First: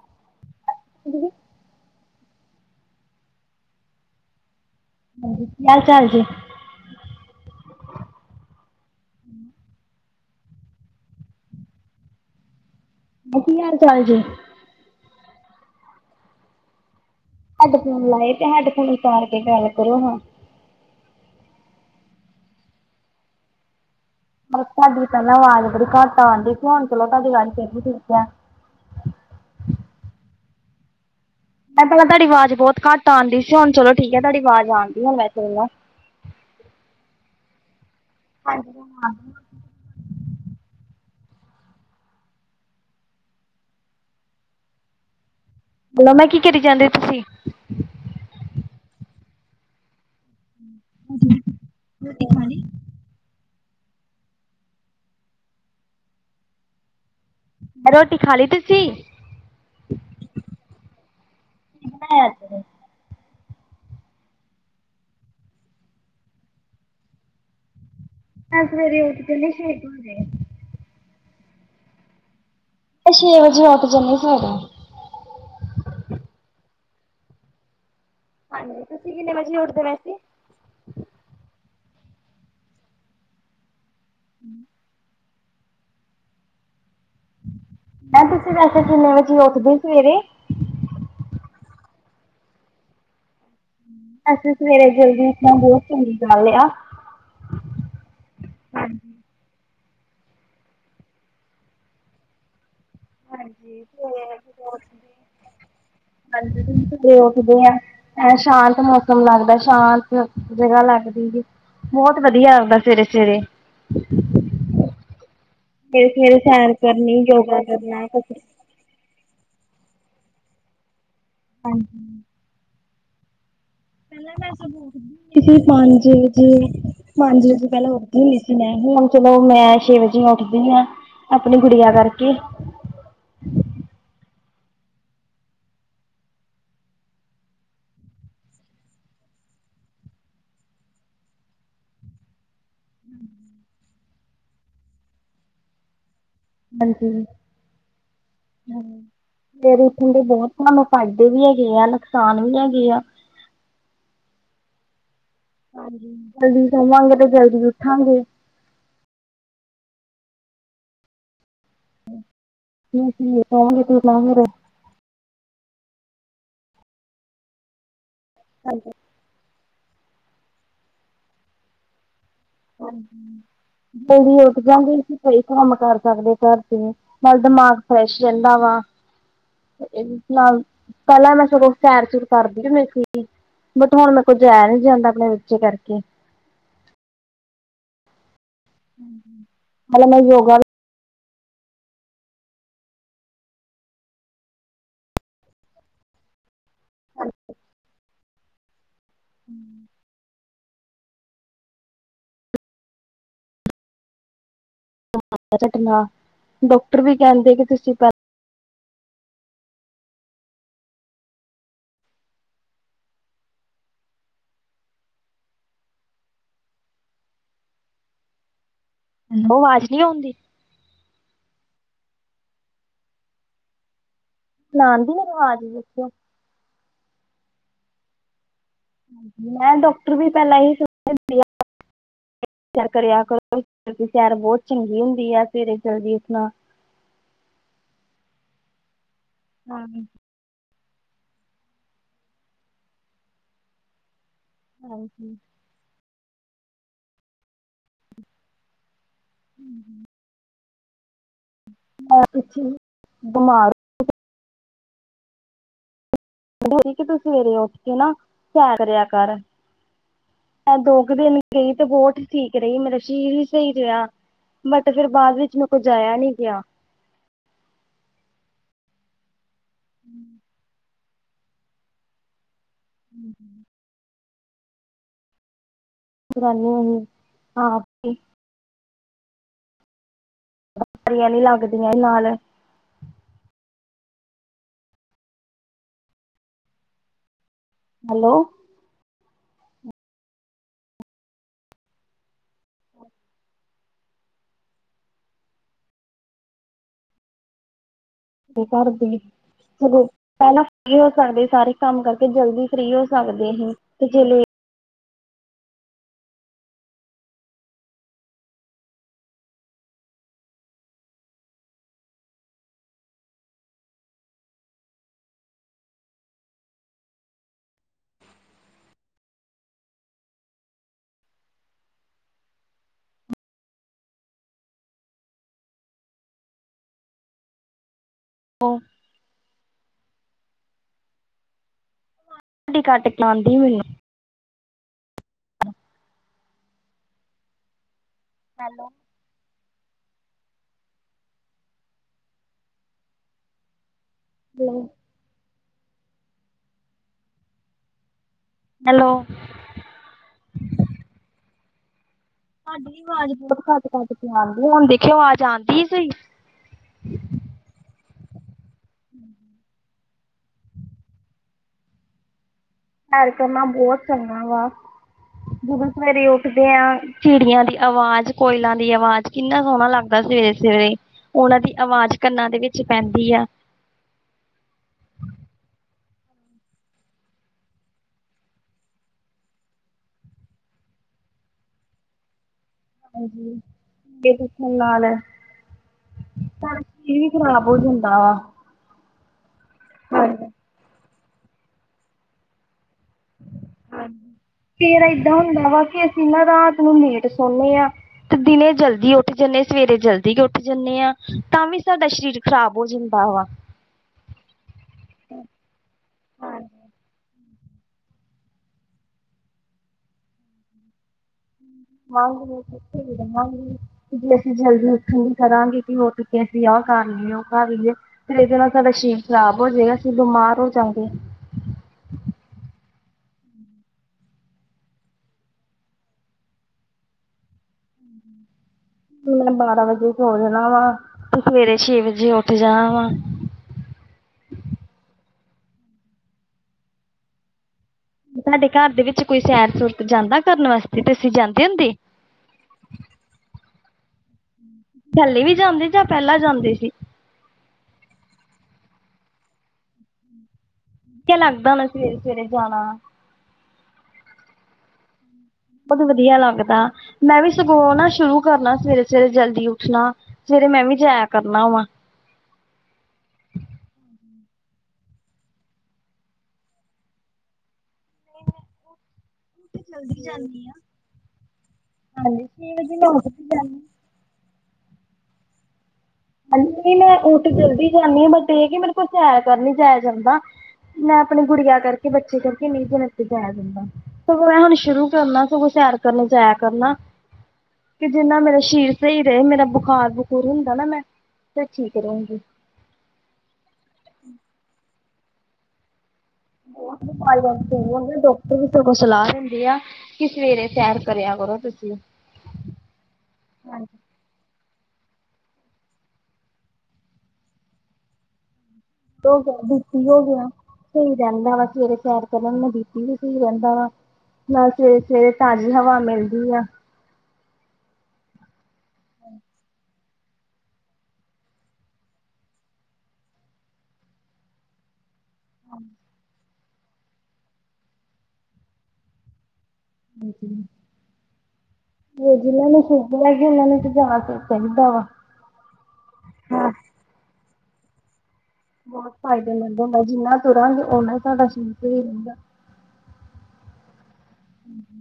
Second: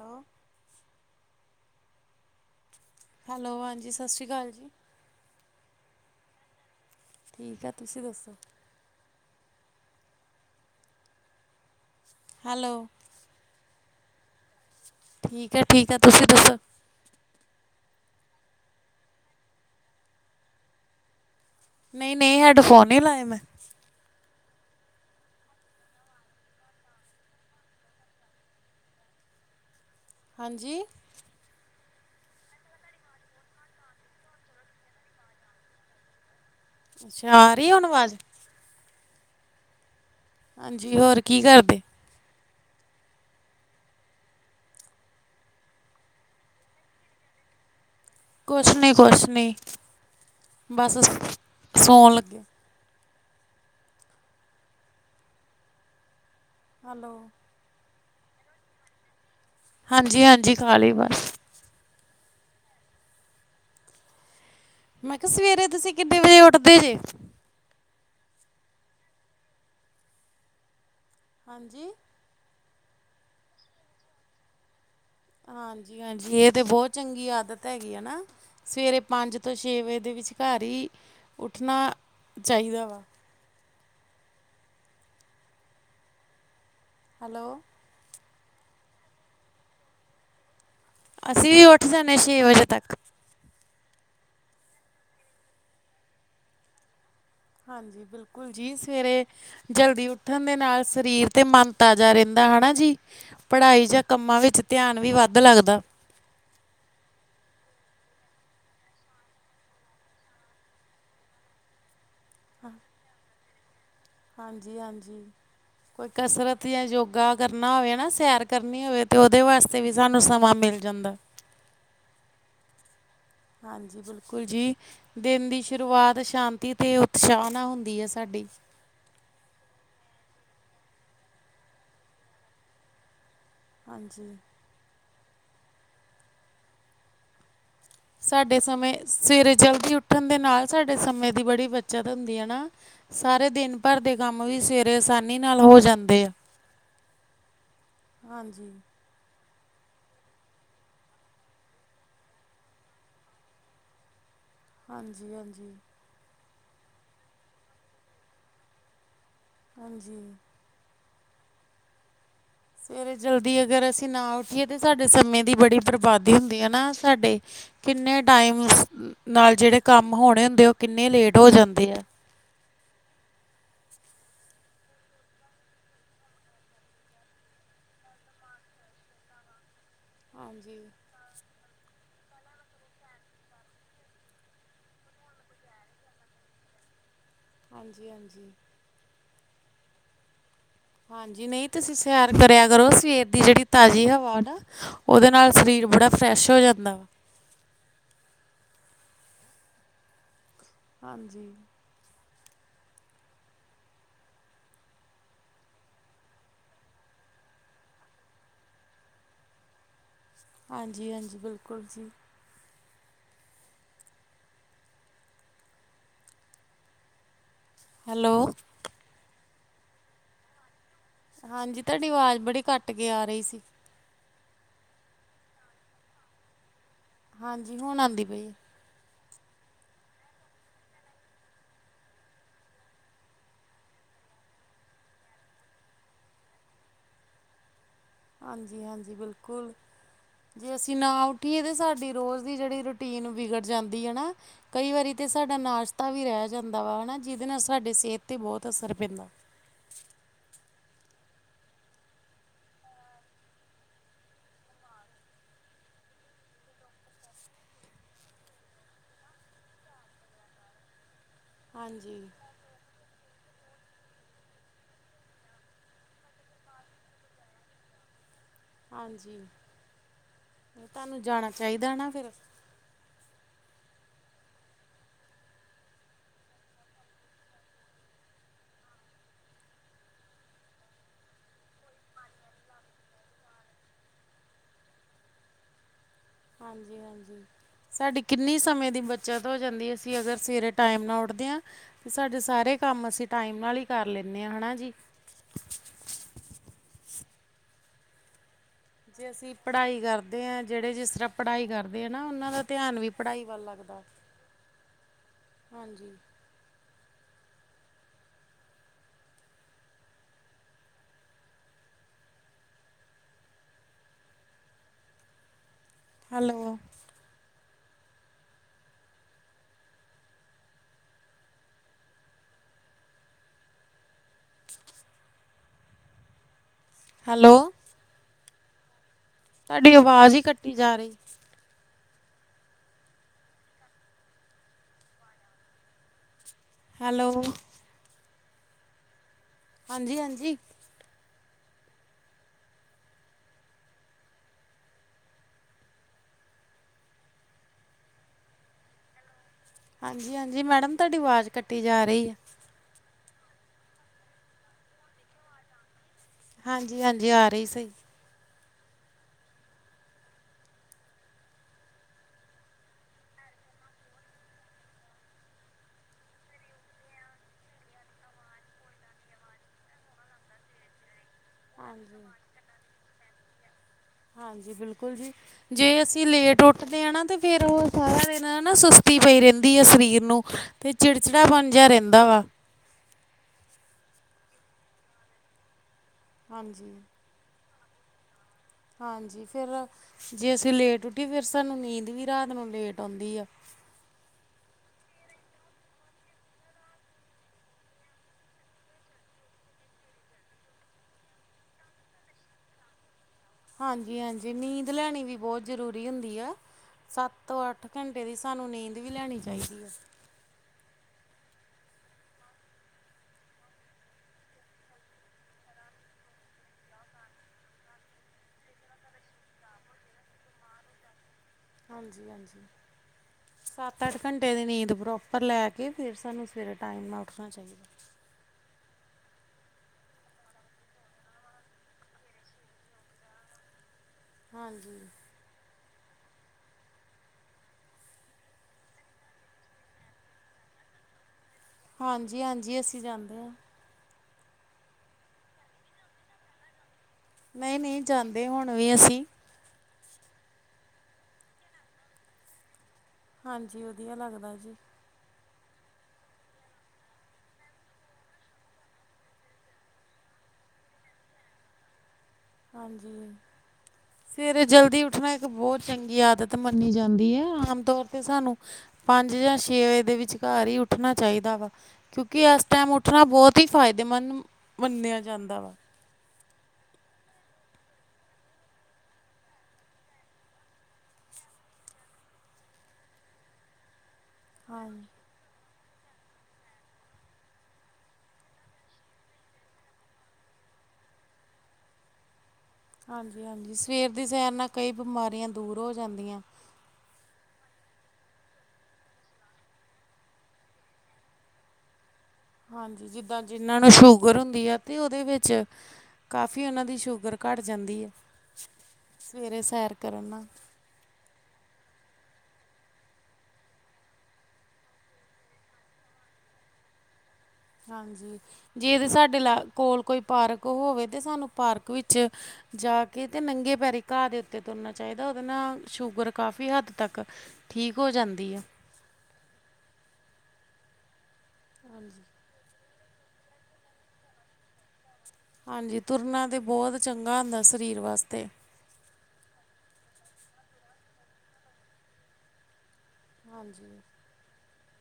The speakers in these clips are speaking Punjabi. ਹਾਂ। [inaudible] ਹੈਲੋ ਹਾਂਜੀ ਸਤਿ ਸ਼੍ਰੀ ਅਕਾਲ ਜੀ। ਹਾਂਜੀ ਕੀ [inaudible] ਕੱਲ ਚੱਲ ਜੀ ਠੀਕ ਆ ਤੁਸੀਂ ਦੱਸੋ। ਹੈਲੋ ਮੈਂ ਕੀ ਹਾਲ ਚਾਲ ਜੇ। ਠੀਕ ਐ- ਠੀਕ ਐ ਤੁਸੀਂ ਦੱਸੋ। ਹੈਡਫੋਨ ਲਾਏ ਤੇ ਹੈਡਫੋਨ ਉਤਾਰ ਕੇ ਗੱਲ ਕਰੋ ਹਾਂ। ਨਹੀਂ -ਨਹੀਂ ਹੈਡਫੋਨ ਨੀ ਲਾਏ ਮੈਂ ਮਤਬ ਤੁਹਾਡੀ ਪਹਿਲਾਂ ਆਵਾਜ਼ ਬੜੀ ਘੱਟ ਆਂਦੀ ਸੀ ਹੁਣ ਚਲੋ ਤੁਹਾਡੀ ਗੱਲ ਫੇਰ ਵੀ ਠੀਕ ਐ। ਹਾਂਜੀ ਮੈਂ ਪਹਿਲਾ ਤੁਹਾਡੀ ਆਵਾਜ਼ ਬੋਤ ਘੱਟ ਆਂਡੀ ਸੀ ਹੁਣ ਚਲੋ ਠੀਕ ਐ ਤੁਹਾਡੀ ਆਵਾਜ਼ ਆਂਦੀ ਆ ਮੈਂ ਚੱਲਾ। ਅੱਛਾ ਆ ਰੀ ਹੁਣ ਵਾਜ ਹਾਂਜੀ ਹਾਂਜੀ ਹੋਰ ਕੀ ਕਰਦੇ। ਬਲੋ ਮੈਂ ਕੀ ਕਰੀ ਜਾਂਦੇ ਤੁਸੀਂ ਕੁੱਛ ਨੀ ਕੁੱਛ ਨੀ ਬਸ ਸੋਣ ਲੱਗੇ। ਹੈਲੋ ਰੋਟੀ ਖਾ ਲੀ ਤੁਸੀ ਹਾਂਜੀ-ਹਾਂਜੀ ਖਾ ਲੀ ਬਸ ਕੀ ਬਣਾਇਆ ਅੱਜ ਮੈਂ ਕਾ ਸਵੇਰੇ ਤੁਸੀਂ ਕਿੰਨੇ ਵਜੇ ਉੱਠਦੇ ਜੇ। ਮੈਂ ਸਵੇਰੇ ਉੱਠ ਜਨੀ ਛੇ ਕ ਵਜੇ। ਮੈਂ ਹਾਂਜੀ ਮੈਂ ਛੇ ਵਜੇ ਉੱਠ ਜਾਂਨੀ ਸਵੇਰੇ ਹਾਂਜੀ-ਹਾਂਜੀ ਏ ਤੇ ਬੋਤ ਚੰਗੀ ਆਦਤ ਹੈਗੀ ਆ ਨਾ। ਹਾਂਜੀ ਸਵੇਰੇ ਤੁਸੀਂ ਕਿੰਨੇ ਪੰਜ ਤੋਂ ਛੇ ਉੱਠਦੇ ਵਜੇ ਦੇ ਵੈਸੇ ਵਿਚਕਾਰ ਈ ਉੱਠਣਾ ਚਾਹੀਦਾ ਵਾ। [unintelligible] ਹੈਲੋ। ਮੈਮ ਤੁਸੀਂ ਵੈਸੇ ਕਿੰਨੇ ਵਜੇ ਉੱਠਦੇ ਸਵੇਰੇ? ਅਸੀਂ ਵੀ ਉੱਠ ਜਾਂਨੇ ਆਂ ਛੇ ਵਜੇ ਤੱਕ। ਅਸੀਂ ਸਵੇਰੇ ਜਲਦੀ ਇਨਾ ਬੋ ਚੰਗੀ ਗੱਲ ਲਿਆ। ਹਾਂਜੀ ਬਿਲਕੁੱਲ? [unintelligible] ਜੀ ਸਵੇਰੇ ਜਲਦੀ ਉੱਠਣ ਦੇ ਨਾਲ ਸਰੀਰ ਤੇ ਮਨ ਤਾਜ਼ਾ ਰੈਂਦਾ ਹਨਾ ਜੀ। ਹਾਂਜੀ ਪੜ੍ਹਾਈ ਜਾਂ ਸਵੇਰੇ ਕੰਮਾਂ ਵਿੱਚ ਧਿਆਨ ਵੀ ਵੱਧ ਲੱਗਦਾ। ਹਾਂਜੀਰੇ [unintelligible] ਉੱਠਦੇ ਆ ਐ ਸ਼ਾਂਤ ਮੌਸਮ ਲੱਗਦਾ ਸ਼ਾਂਤ ਜਗਾ ਲੱਗਦੀ ਏ [unintelligible] ਬਹੁਤ ਵਧੀਆ ਆਗਦਾ ਸਵੇਰੇ-ਸਵੇਰੇ ਹਾਂਜੀ-ਹਾਂਜੀ ਕੋਈ ਸਵੇਰੇ-ਸਵੇਰੇ ਕਸਰਤ ਸੈਰ ਯਾਂ ਕਰਨੀ, ਯੋਗਾ ਕਰਨਾ ਹੋਵੇ ਨਾ ਕਸਰਤ ਸੈਰ ਕਰ [unintelligible] ਹੋਵੇ ਤੇ ਓਦੇ ਵਾਸਤੇ ਵੀ ਸਾਨੂੰ ਸਮਾਂ ਮਿਲ ਜਾਂਦਾ। ਹਾਂਜੀ। ਹਾਂਜੀ ਬਿਲਕੁਲ। ਪਹਿਲਾਂ ਬਿਲਕੁਲ ਮੈਂ ਜੀ ਸਗੋਂ ਉਠਦੀ ਹੁੰਦੀ ਦਿਨ ਸੀ ਦੀ ਪੰਜ ਸ਼ੁਰੂਆਤ ਵਜੇ ਸ਼ਾਂਤੀ ਤੇ ਪੰਜ ਉਤਸ਼ਾਹ ਨਾਲ ਵਜੇ ਪਹਿਲਾਂ ਹੈ ਉੱਠਦੀ ਹੁੰਦੀ ਸਾਡੀ। ਸੀ। ਮੈਂ ਹੁਣ ਚਲੋ ਮੈਂ ਛੇ ਵਜੇ ਉੱਠਦੀ ਆਂ ਆਪਣੀ ਗੁੜੀਆਂ ਕਰਕੇ। ਹਾਂਜੀ। ਸਾਡੇ ਸਮੇਂ ਸਵੇਰੇ ਜਲਦੀ ਉੱਠਣ ਦੇ ਨਾਲ ਸਾਡੇ ਸਮੇਂ ਦੀ ਬੜੀ ਬੱਚਤ ਹੁੰਦੀ ਐ ਨਾ। ਸਾਰੇ ਦਿਨ ਭਰ ਦੇ ਕੰਮ ਵੀ ਸਵੇਰੇ ਆਸਾਨੀ ਨਾਲ ਹੋ ਜਾਂਦੇ ਆ। ਹਾਂਜੀ ਹਾਂਜੀ ਹਾਂ। ਸਵੇਰੇ ਉੱਠਣ ਦੇ ਬੋਤ ਸਾਨੂੰ ਫਾਇਦੇ ਵੀ ਹੈਗੇ ਆ ਨੁਕਸਾਨ ਵੀ ਹੈਗੇ ਆ। ਹਾਂਜੀ-ਹਾਂਜੀ ਜਲਦੀ ਸੋਵਾ ਗੇ, ਤੇ ਜਲਦੀ ਉੱਠਾਂਗੇ। ਹਾਂਜੀ, ਜੇ ਸਵੇਰੇ ਜਲਦੀ ਸੋਵਾਂਗੇ ਅਗਰ ਤੇ ਅਸੀਂ ਨਾ ਫਿਰ ਉੱਠੀਏ। ਸਾਡੇ ਸਮੇਂ ਦੀ ਬੜੀ ਬਰਬਾਦੀ ਹੁੰਦੀ ਹੈ, ਨਾ ਸਾਡੇ ਕਿੰਨੇ ਟਾਈਮ। ਹਾਂਜੀ ਨਾਲ ਜਿਹੜੇ ਕੰਮ ਹੋਣੇ ਹੁੰਦੇ ਉਹ ਕਿੰਨੇ ਲੇਟ ਹੋ ਜਾਂਦੇ ਹੈ। ਹਾਂਜੀ ਜੀ ਉੱਠ ਜਾਂਦੇ, ਈ ਕੰਮ ਕਰ ਸਕਦੇ ਘਰ ਚ ਨਾਲ ਦਿਮਾਗ ਫਰੈਸ਼ ਰਹਿੰਦਾ ਵਾ ਤੇ ਇਹਦੇ ਨਾਲ ਹਾਂਜੀ ਪਹਿਲਾਂ, ਮੈ ਸਗੋਂ ਸੈਰ ਸੁਰ ਕਰਦੀ ਹੁੰਦੀ ਸੀਗੀ। ਬਟ ਹੁਣ ਮੇਰੇ ਕੋਲ ਜਾਇਆ ਨੀ ਜਾਂਦਾ ਆਪਣੇ ਬੱਚੇ ਕਰਕੇ। ਹਾਂਜੀ, ਹਾਂਜੀ, ਹੂੰ, ਹੈਲੇ ਮੈਂ ਯੋਗਾ। ਹਾਂਜੀ ਨਹੀਂ ਤੁਸੀਂ ਸੈਰ ਕਰਿਆ ਕਰੋ, ਸਵੇਰ ਦੀ ਜਿਹੜੀ ਤਾਜ਼ੀ ਹਵਾ ਨਾ। ਉਹਦੇ ਨਾਲ ਸਰੀਰ ਬੜਾ ਫਰੈਸ਼ ਹੋ ਜਾਂਦਾ ਵਾ। ਵੀ ਹੂੰ, ਹਾਂਜੀ, ਟਨਾ ਡਾਕਟਰ ਵੀ ਕਹਿੰਦੇ ਕਿ ਤੁਸੀਂ ਪ ਹਾਂਜੀ, ਹਾਂਜੀ, ਬਿਲਕੁਲ ਜੀ। ਹੈਲੋ, ਉਹ ਆਵਾਜ਼ ਨਹੀਂ ਆਦੀ। ਹਾਂਜੀ, ਤੁਹਾਡੀ ਆਵਾਜ਼ ਬੜੀ ਘੱਟ ਕੇ ਆ ਰਹੀ ਸੀ। ਸੁਣਾਦੀ ਆਵਾਜ਼ ਦੱਸਿਓ। ਹਾਂਜੀ, ਹੁਣ ਆਦੀ ਪਈ। ਮੈਂ ਡਾਕਟਰ ਵੀ ਪਹਿਲਾਂ ਹੀ ਕਰਿਆ ਕਰੋ, ਸੈਰ ਬਹੁਤ ਚੰਗੀ ਹੁੰਦੀ ਆ ਸਵੇਰੇ ਜਲਦੀ ਉਠਨਾ ਹਾਂਜੀ, ਹਾਂਜੀ, ਬਿਲਕੁਲ। ਹਾਂਜੀ ਜੇ ਅਸੀਂ ਨਾ ਉੱਠੀਏ, ਤਾਂ ਸਾਡੀ ਰੋਜ਼ ਦੀ ਜਿਹੜੀ ਰੂਟੀਨ ਵਿਗੜ ਜਾਂਦੀ ਐ ਨਾ। ਕਈ ਵਾਰੀ ਤਾਂ ਹਾਂਜੀ ਸਾਡਾ ਨਾਸ਼ਤਾ ਵੀ ਰਹਿ ਜਾਂਦਾ ਵਾ ਐ ਨਾ। ਜਿਹਦੇ ਨਾਲ ਸਾਡੇ ਸਿਹਤ 'ਤੇ ਬਹੁਤ ਅਸਰ ਪੈਂਦਾ। ਹੂੰ, ਹੂੰ ਮੈਂ ਪਿੱਛੇ ਬਿਮਾਰ ਠਕ ਤੂੰ ਸਵੇਰੇ ਉੱਠ ਕੇ ਨਾ ਸੈਰ ਕਰਿਆ, ਕਰ ਇਹ ਦੋ ਕੁ ਦਿਨ ਗਈ ਤੇ ਹਾਂਜੀ ਬੋਟ ਸੀ। ਰਹੀ ਮੇਰਾ ਸ਼ਰੀਰ ਹੀ ਸਹੀ ਰਿਹਾ ਬਟ ਫੇਿਰ ਬਾਅਦ ਵਿੱਚ ਮੈਂ ਕੁੱਝ ਜਇਆ ਨੀ ਗਿਆ। ਹਾਂਜੀ ਹੂੰ ਤੁਹਾਨੂੰ ਜਾਣਾ ਚਾਹੀਦਾ ਨਾ ਫੇਰ ਹੂੰ, ਹੂੰ [inaudible] ਬਰੀਆਂ ਨੀ ਲੱਗਦੀਆਂ ਨਾਲ ਹਾਂਜੀ, ਹਾਂਜੀ, ਸਾਡੀ ਹੈਲੋ ਕਿੰਨੀ ਸਮੇਂ ਦੀ ਬ ਜਦੋਂ ਹੋ ਜਾਂਦੀ, ਅਸੀਂ ਅਗਰ ਸਵੇਰੇ ਟਾਈਮ ਨਾ ਉੱਠਦੇ ਆ ਤੇ ਸਾਡੇ ਸਾਰੇ ਕੰਮ ਅਸੀਂ ਟਾਈਮ ਨਾਲ ਹੀ ਕਰ ਲੈਂਨੇ ਆ ਹਨਾ ਜੀ। ਘਰ ਜੇ ਅਸੀਂ ਪੜ੍ਹਾਈ ਕਰਦੇ ਹਾਂ ਪਹਿਲਾਂ ਜਿਹੜੇ ਫਰੀ ਹੋ ਜਿਸ ਤਰ੍ਹਾਂ ਸਕਦੇ, ਪੜ੍ਹਾਈ ਸਾਰੇ ਕੰਮ ਕਰਦੇ ਆ ਨਾ ਕਰਕੇ ਉਹਨਾਂ ਦਾ ਜਲਦੀ ਫ੍ਰੀ ਧਿਆਨ ਹੋ ਵੀ ਪੜ੍ਹਾਈ ਸਕਦੇ ਵੱਲ ਅਸੀਂ। ਲੱਗਦਾ ਜੇ ਲੇਟ ਹਾਂਜੀ, ਹੈਲੋ [unintelligible] ਹੈਲੋ [unintelligible] ਤੁਹਾਡੀ ਆਵਾਜ਼ ਹੀ ਕੱਟੀ ਜਾ ਰਹੀ। ਕੱਟ ਕੇ ਆਉਂਦੀ ਪਈ ਮੈਨੂੰ ਹੂੰ ਹੈਲੋ ਹੈਲੋ ਹਾਂਜੀ, ਹਾਂਜੀ ਹੈਲੋ ਹੈਲੋ ਹਾਂਜੀ, ਹਾਂਜੀ ਮੈਡਮ ਤੁਹਾਡੀ ਆਵਾਜ਼ ਕੱਟੀ ਜਾ ਰਹੀ ਆ। ਸਾਡੀ ਆਵਾਜ਼ ਬਹੁਤ ਘੱਟ, ਘੱਟ ਕੇ ਆਂਦੀ। ਹੁਣ ਦੇਖਿਓ ਆਵਾਜ਼ ਆਦੀ ਸਈ? ਹਾਂਜੀ, ਹਾਂਜੀ ਆ ਰਹੀ ਸਹੀ। ਹੂੰ ਪਿਆਰ ਕਰਮ ਬਹੁਤ ਚੰਗਾ ਵਾ। ਜਦੋਂ ਸਵੇਰੇ ਉੱਠਦੇ ਆ ਚਿੜੀਆਂ ਦੀ ਆਵਾਜ਼, ਕੋਇਲਾਂ ਦੀ ਆਵਾਜ਼ ਕਿੰਨਾ ਸੋਹਣਾ ਲੱਗਦਾ ਸਵੇਰੇ, ਸਵੇਰੇ ਓਨਾਂ ਦੀ ਆਵਾਜ਼ ਕੰਨਾਂ ਦੇ ਵਿੱਚ ਪੈਂਦੀ ਆ। ਹਾਂਜੀ, ਬਿਲਕੁਲ ਜੀ। ਜੇ ਅਸੀਂ ਲੇਟ ਉੱਠਦੇ ਇ ਨਾ ਤੇ ਫੇਰ ਉਹ ਸਾਰਾ ਦਿਨ ਨਾ ਸੁਸਤੀ ਪਈ ਰਹਿੰਦੀ ਆ ਸਰੀਰ ਨੂੰ। ਅਤੇ ਚਿੜਚਿੜਾ ਬਣ ਜੇਹਾ ਰਹਿੰਦਾ ਵਾ। ਹਾਂਜੀ, ਦੇਖਣ ਨਾਲ ਐ ਹਾਂਜੀ ਖਰਾਬ ਹੋ ਜਾਂਦਾ ਵਾ ਹਾਂਜੀ ਫੇਰ ਹਾਂਜੀ ਜੇ ਅਸੀਂ ਲੇਟ ਉੱਠੀਏ, ਫਿਰ ਸਾਨੂੰ ਨੀਂਦ ਵੀ ਰਾਤ ਨੂੰ ਲੇਟ ਆਉਂਦੀ ਆ। ਹਾਂ ਫੇਰ ਏਦਾਂ ਹੁੰਦਾ ਵਾ ਕਿ, ਅਸੀਂ ਇਹਨਾਂ ਰਾਤ ਨੂੰ ਲੇਟ ਸੌਨੇ ਆ। ਤੇ ਦਿਨੇ ਜਲਦੀ ਉੱਠ ਜਾਂਦੇ, ਸਵੇਰੇ ਜਲਦੀ ਉੱਠ ਜਾਂਦੇ ਆ ਤਾਂ ਵੀ ਸਾਡਾ ਸਰੀਰ ਖ਼ਰਾਬ ਹੋ ਜ਼ੰਦਾ ਵਾ ਹਾਂਜੀ, ਹਾਂਜੀ ਨੀਂਦ ਲੈਣੀ ਵੀ ਬਹੁਤ ਜ਼ਰੂਰੀ ਹੁੰਦੀ ਆ। ਸੱਤ ਤੋਂ ਅੱਠ ਘੰਟੇ ਦੀ ਸਾਨੂੰ ਨੀਂਦ ਵੀ ਲੈਣੀ ਚਾਹੀਦੀ ਆ। [inaudible] ਕਿ ਜੇ ਅਸੀਂ ਜਲਦੀ ਉਥਣ ਨ ਕਰਾਂਗੇ ਕਿ ਹੋ ਸਕੱਕ ਅਸੀਂ ਆ ਕਰ ਲਈਏ ਉਹ ਕਰ ਲਈਏ। ਫਿਰ ਇਹਦੇ ਨਾਲ ਸਾਡਾ ਸਰੀਰ ਖ਼ਰਾਬ ਹੋ ਜਾਏਗਾ ਅਸੀਂ ਬਿਮਾਰ ਹੋ ਜਾਂਗੇ। ਹਾਂਜੀ- ਹਾਂਜੀ ਸੱਤ -ਅੱਠ ਘੰਟੇ ਦੀ ਨੀਂਦ ਪ੍ਰੋਪਰ ਲੈ ਕੇ ਫਿਰ ਸਾਨੂੰ ਸਵੇਰੇ ਟਾਈਮ ਨਾਲ ਉੱਠਣਾ ਚਾਹੀਦਾ। ਮੈਂ ਬਾਰਾਂ ਵਜੇ ਸੋ ਜਾਣਾ ਵਾ। ਤੇ ਸਵੇਰੇ ਛੇ ਵਜੇ ਉੱਠ ਜਾਣਾ ਵਾ। ਹਾਂਜੀ ਸਾਡੇ ਘਰ ਦੇ ਵਿੱਚ ਕੋਈ ਸੈਰ-ਸੂਰ ਤੇ ਜਾਂਦਾ ਕਰਨ ਵਾਸਤੇ ਤੇ ਤੁਸੀਂ ਜਾਂਦੇ ਹੁੰਦੇ। ਹਾਂਜੀ- ਹਾਂਜੀ ਅਸੀਂ ਜਾਂਦੇ ਹਾਂ। ਥੇਲੇ ਵੀ ਜਾਂਦੇ ਜਾਂ ਪਹਿਲਾਂ ਜਾਂਦੇ ਸੀ। ਨਹੀਂ- ਨਹੀਂ, ਜਾਂਦੇ ਹੁਣ ਵੀ ਅਸੀਂ ਲੱਗਦਾ ਹੋਣਾ ਸਵੇਰੇ -ਸਵੇਰੇ ਜਾਣਾ। ਹਾਂਜੀ। ਵਧੀਆ ਲੱਗਦਾ ਜੀ। ਬਹੁਤ ਵਧੀਆ ਲੱਗਦਾ ਮੈਂ ਵੀ ਸਗੋਂ ਨਾ ਸ਼ੁਰੂ ਕਰਨਾ। ਸਵੇਰੇ- ਸਵੇਰੇ ਜਲਦੀ ਉੱਠਣਾ। ਜਿੜੇ ਮੈਂ ਵੀ ਜਾਇਆ ਕਰਨਾ ਵਾਂ। ਹਾਂਜੀ। ਹੂੰ, ਸਵੇਰੇ ਜਲਦੀ ਉੱਠਣਾ ਇੱਕ ਬਹੁਤ ਚੰਗੀ ਆਦਤ ਮੰਨੀ ਜਾਂਦੀ ਹੈ। ਆਮ ਤੌਰ ਤੇ ਸਾਨੂੰ ਪੰਜ ਜਾਂ ਛੇ ਵਜੇ ਦੇ ਵਿਚਕਾਰਰ ਹੀ ਉੱਠਣਾ ਚਾਹੀਦਾ ਵਾ। ਕਿਉਂਕਿ ਹਾਂਜੀ ਇਸ ਛੇ ਟਾਈਮ ਵਜੇ ਮੈਂ ਉੱਠ ਉੱਠਣਾ ਵੀ ਬਹੁਤ ਹੀ ਜਾਂਦੀ ਫਾਇਦਾ। ਤੇ ਮਨ ਮੰਨਿਆ ਜਾਂਦਾ ਵਾ। ਹਾਂਜੀ, ਨਹੀਂ ਮੈਂ ਉਠ ਜਲਦੀ ਜਾਂਦੀ ਹਾਂ ਬਟ ਇਹ ਕਿ ਮੇਰੇ ਕੋਲ ਸੈਰ ਕਰ ਨੀ ਜਾਇਆ ਜਾਂਦਾ। ਮੈਂ ਆਪਣੇ ਗੁੜੀਆਂ ਕਰਕੇ ਬੱਚੇ ਕਰਕੇ ਨਹੀਂ ਜਨਾ ਤੇ ਜਾਇਆ ਦਿੰਦਾ। ਸਗੋਂ ਇਹ ਹੁਣ ਹਾਂ ਸ਼ੁਰੂ ਕਰਨਾ। ਸਗੋਂ ਸੈਰ ਕਰਨ ਜਾਇਆ ਕਰਨਾ। ਕਿ ਜਿੰਨਾ ਮੇਰਾ ਸਰੀਰ ਸਹੀ ਰਹੇ। ਮੇਰਾ ਬੁਖਾਰ- ਬੁਖੂਰ ਹੁੰਦਾ ਨਾ ਮੈਂ ਤਾਂ ਠੀਕ ਰਹਾਂਗੇ। ਹਾਂਜੀ- ਹਾਂਜੀ ਸਵੇਰ ਦੀ ਸੈਰ ਨਾਲ ਕਈ ਬਿਮਾਰੀਆਂ ਦੂਰ ਹੋ ਜਾਂਦੀਆਂ। ਉਹ ਬਿਮਾਰੀਆਂ ਡਾਕਟਰ ਵੀ ਸੋਂ ਸਲਾਹ ਦਿੰਦੇ ਆ। ਕਿ ਸਵੇਰੇ ਸੈਰ ਕਰਿਆ ਕਰੋ ਤੁਸੀਂ। ਹਾਂਜੀ, ਜਿੱਦਾਂ ਜਿਨਾਂ ਨੂੰ ਹਾਂਜੀ। ਸ਼ੂਗਰ ਹੁੰਦੀ ਆ। ਅਤੇ ਉਹਦੇ ਵਿੱਚ ਕਾਫੀ ਉਹਨਾਂ ਦੀ ਸ਼ੂਗਰ ਘੱਟ ਜਾਂਦੀ ਹੈ। ਜੋ ਸਵੇਰੇ ਕਹਿੰਦੀ ਸੈਰ ਸੋ ਹੋ ਕਰਨ ਨਾਲ ਗਿਆ। ਸਹੀ ਰਹਿੰਦਾ ਵਾ ਸਵੇਰੇ ਸੈਰ ਚਣ ਮ ਬੀਪੀ ਵੀ ਸਹੀ ਰਹਿੰਦਾ ਵਾ। ਨਾਲੇ ਸਵੇਰੇ- ਸਵੇਰੇ ਤਾਜ਼ੀ ਹਵਾ ਮਿਲਦੀ ਆ। ਹਾਂਜੀ, ਜੇਦੇ ਸਾਡੇ ਲਾ ਕੋਲ ਕੋਈ। ਪਾਰਕ ਹੋਵੇ ਤੇ ਸਾਨੂੰ ਪਾਰਕ ਵਿੱਚ ਜਾ ਕੇ ਤੇ ਨੰਗੇ ਪੈਰੀ ਘਾਹ ਦੇ ਤੇ ਤੁਰਨਾ ਚਾਹੀਦਾ। ਉਹਦੇ ਨਾਲ ਸ਼ੂਗਰ ਕਾਫ਼ੀ ਹੱਦ ਤੱਕ ਠੀਕ ਹੋ ਜਾਂਦੀ ਹੈ ਹਾਂਜੀ। ਜਿਹਨਾਂ ਨੂੰ ਸੁਗਰ ਲੈ ਗ ਉਹਨਾਂ ਨੂੰ ਤੇ ਜਾ ਕੇ ਚਾਹੀਦਾ ਵਾ। ਹਾਂਜੀ, ਤੁਰਨਾ ਤਾਂ ਹਾਂ ਬਹੁਤ ਚੰਗਾ ਹੁੰਦਾ ਸਰੀਰ ਵਾਸਤੇ। ਬਹੁਤ ਫਾਇਦੇਮੰਦ ਹੁੰਦਾ ਜਿੰਨਾ ਤੁਰਾਂਗੇ ਉਨਾ ਹੀ ਸਾਡਾ ਸਰੀਰ ਸਹੀ ਰਹਿੰਦਾ। ਹਾਂਜੀ। ਹਮ।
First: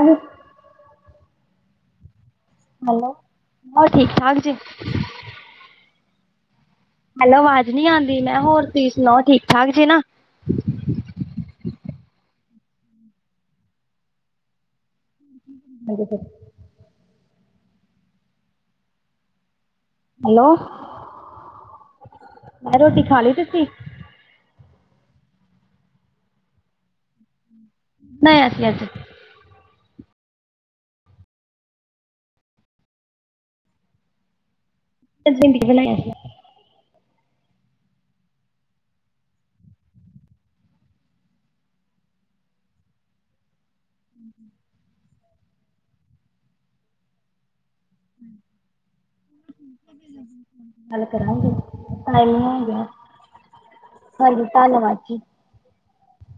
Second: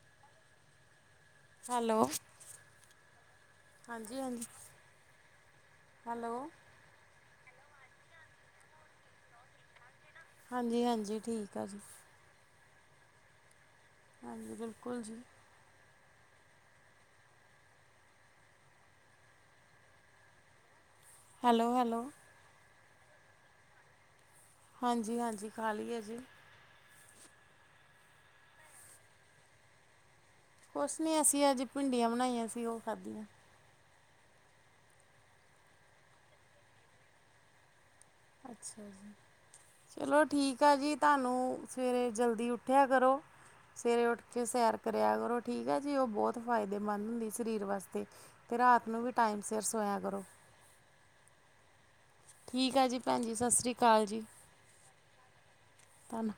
ਅ ਹੈਲੋ, ਹੋਰ ਠੀਕ ਹਾਂਜੀ- ਠਾਕ ਹਾਂਜੀ ਜੀ ਹੈਲੋ, ਹੈਲੋ, ਆਵਾਜ਼ ਨੀ ਆਉਂਦੀ ਮੈਂ ਹੋਰ ਤੁਸੀਂ ਸੁਣਾਓ ਠੀਕ- ਠਾਕ ਜੇ ਨਾ। ਹਾਂਜੀ- ਹਾਂਜੀ ਠੀਕ ਆ ਜੀ। ਹਾਂਜੀ, ਬਿਲਕੁਲ ਜੀ। ਅ [unintelligible] ਹੈਲੋ, ਹੈਲੋ, ਹੈਲੋ, ਮੈਂ ਰੋਟੀ ਖਾ ਲਈ ਤੁਸੀਂ? ਹਾਂਜੀ-ਹਾਂਜੀ, ਖਾਲੀ ਹੈ ਜੀ, [unintelligible] [unintelligible] ਕੁਛ ਨੀ ਅਸੀਂ ਅੱਜ ਭਿੰਡੀਆਂ ਬਣਾਈਆਂ ਸੀ, ਉਹ ਖਾਧੀਆਂ। ਭਿੰਡੀਆਂ ਬਣਾਈਆ। ਅੱਛਾ ਜੀ, ਚਲੋ ਠੀਕ ਆ ਜੀ, ਤੁਹਾਨੂੰ ਸਵੇਰੇ ਜਲਦੀ ਉੱਠਿਆ ਕਰੋ। ਸਵੇਰੇ ਉੱਠ ਕੇ ਸੈਰ ਕਰਿਆ ਕਰੋ, ਠੀਕ ਹੈ ਜੀ ਉਹ ਬਹੁਤ ਫਾਇਦੇਮੰਦ ਹੁੰਦੀ ਸਰੀਰ ਵਾਸਤੇ ਅਤੇ ਰਾਤ ਨੂੰ ਵੀ ਟਾਈਮ ਸਿਰ ਸੋਇਆ ਕਰੋ। ਗੱਲ ਕਰਾਂਗੇ ਹੋ ਠੀਕ ਗਿਆ, ਆ ਜੀ ਭੈਣ ਜੀ ਸਤਿ ਸ਼੍ਰੀ ਅਕਾਲ ਹਾਂਜੀ ਧੰਨਵਾਦ ਜੀ। ਹਾਂਜੀ,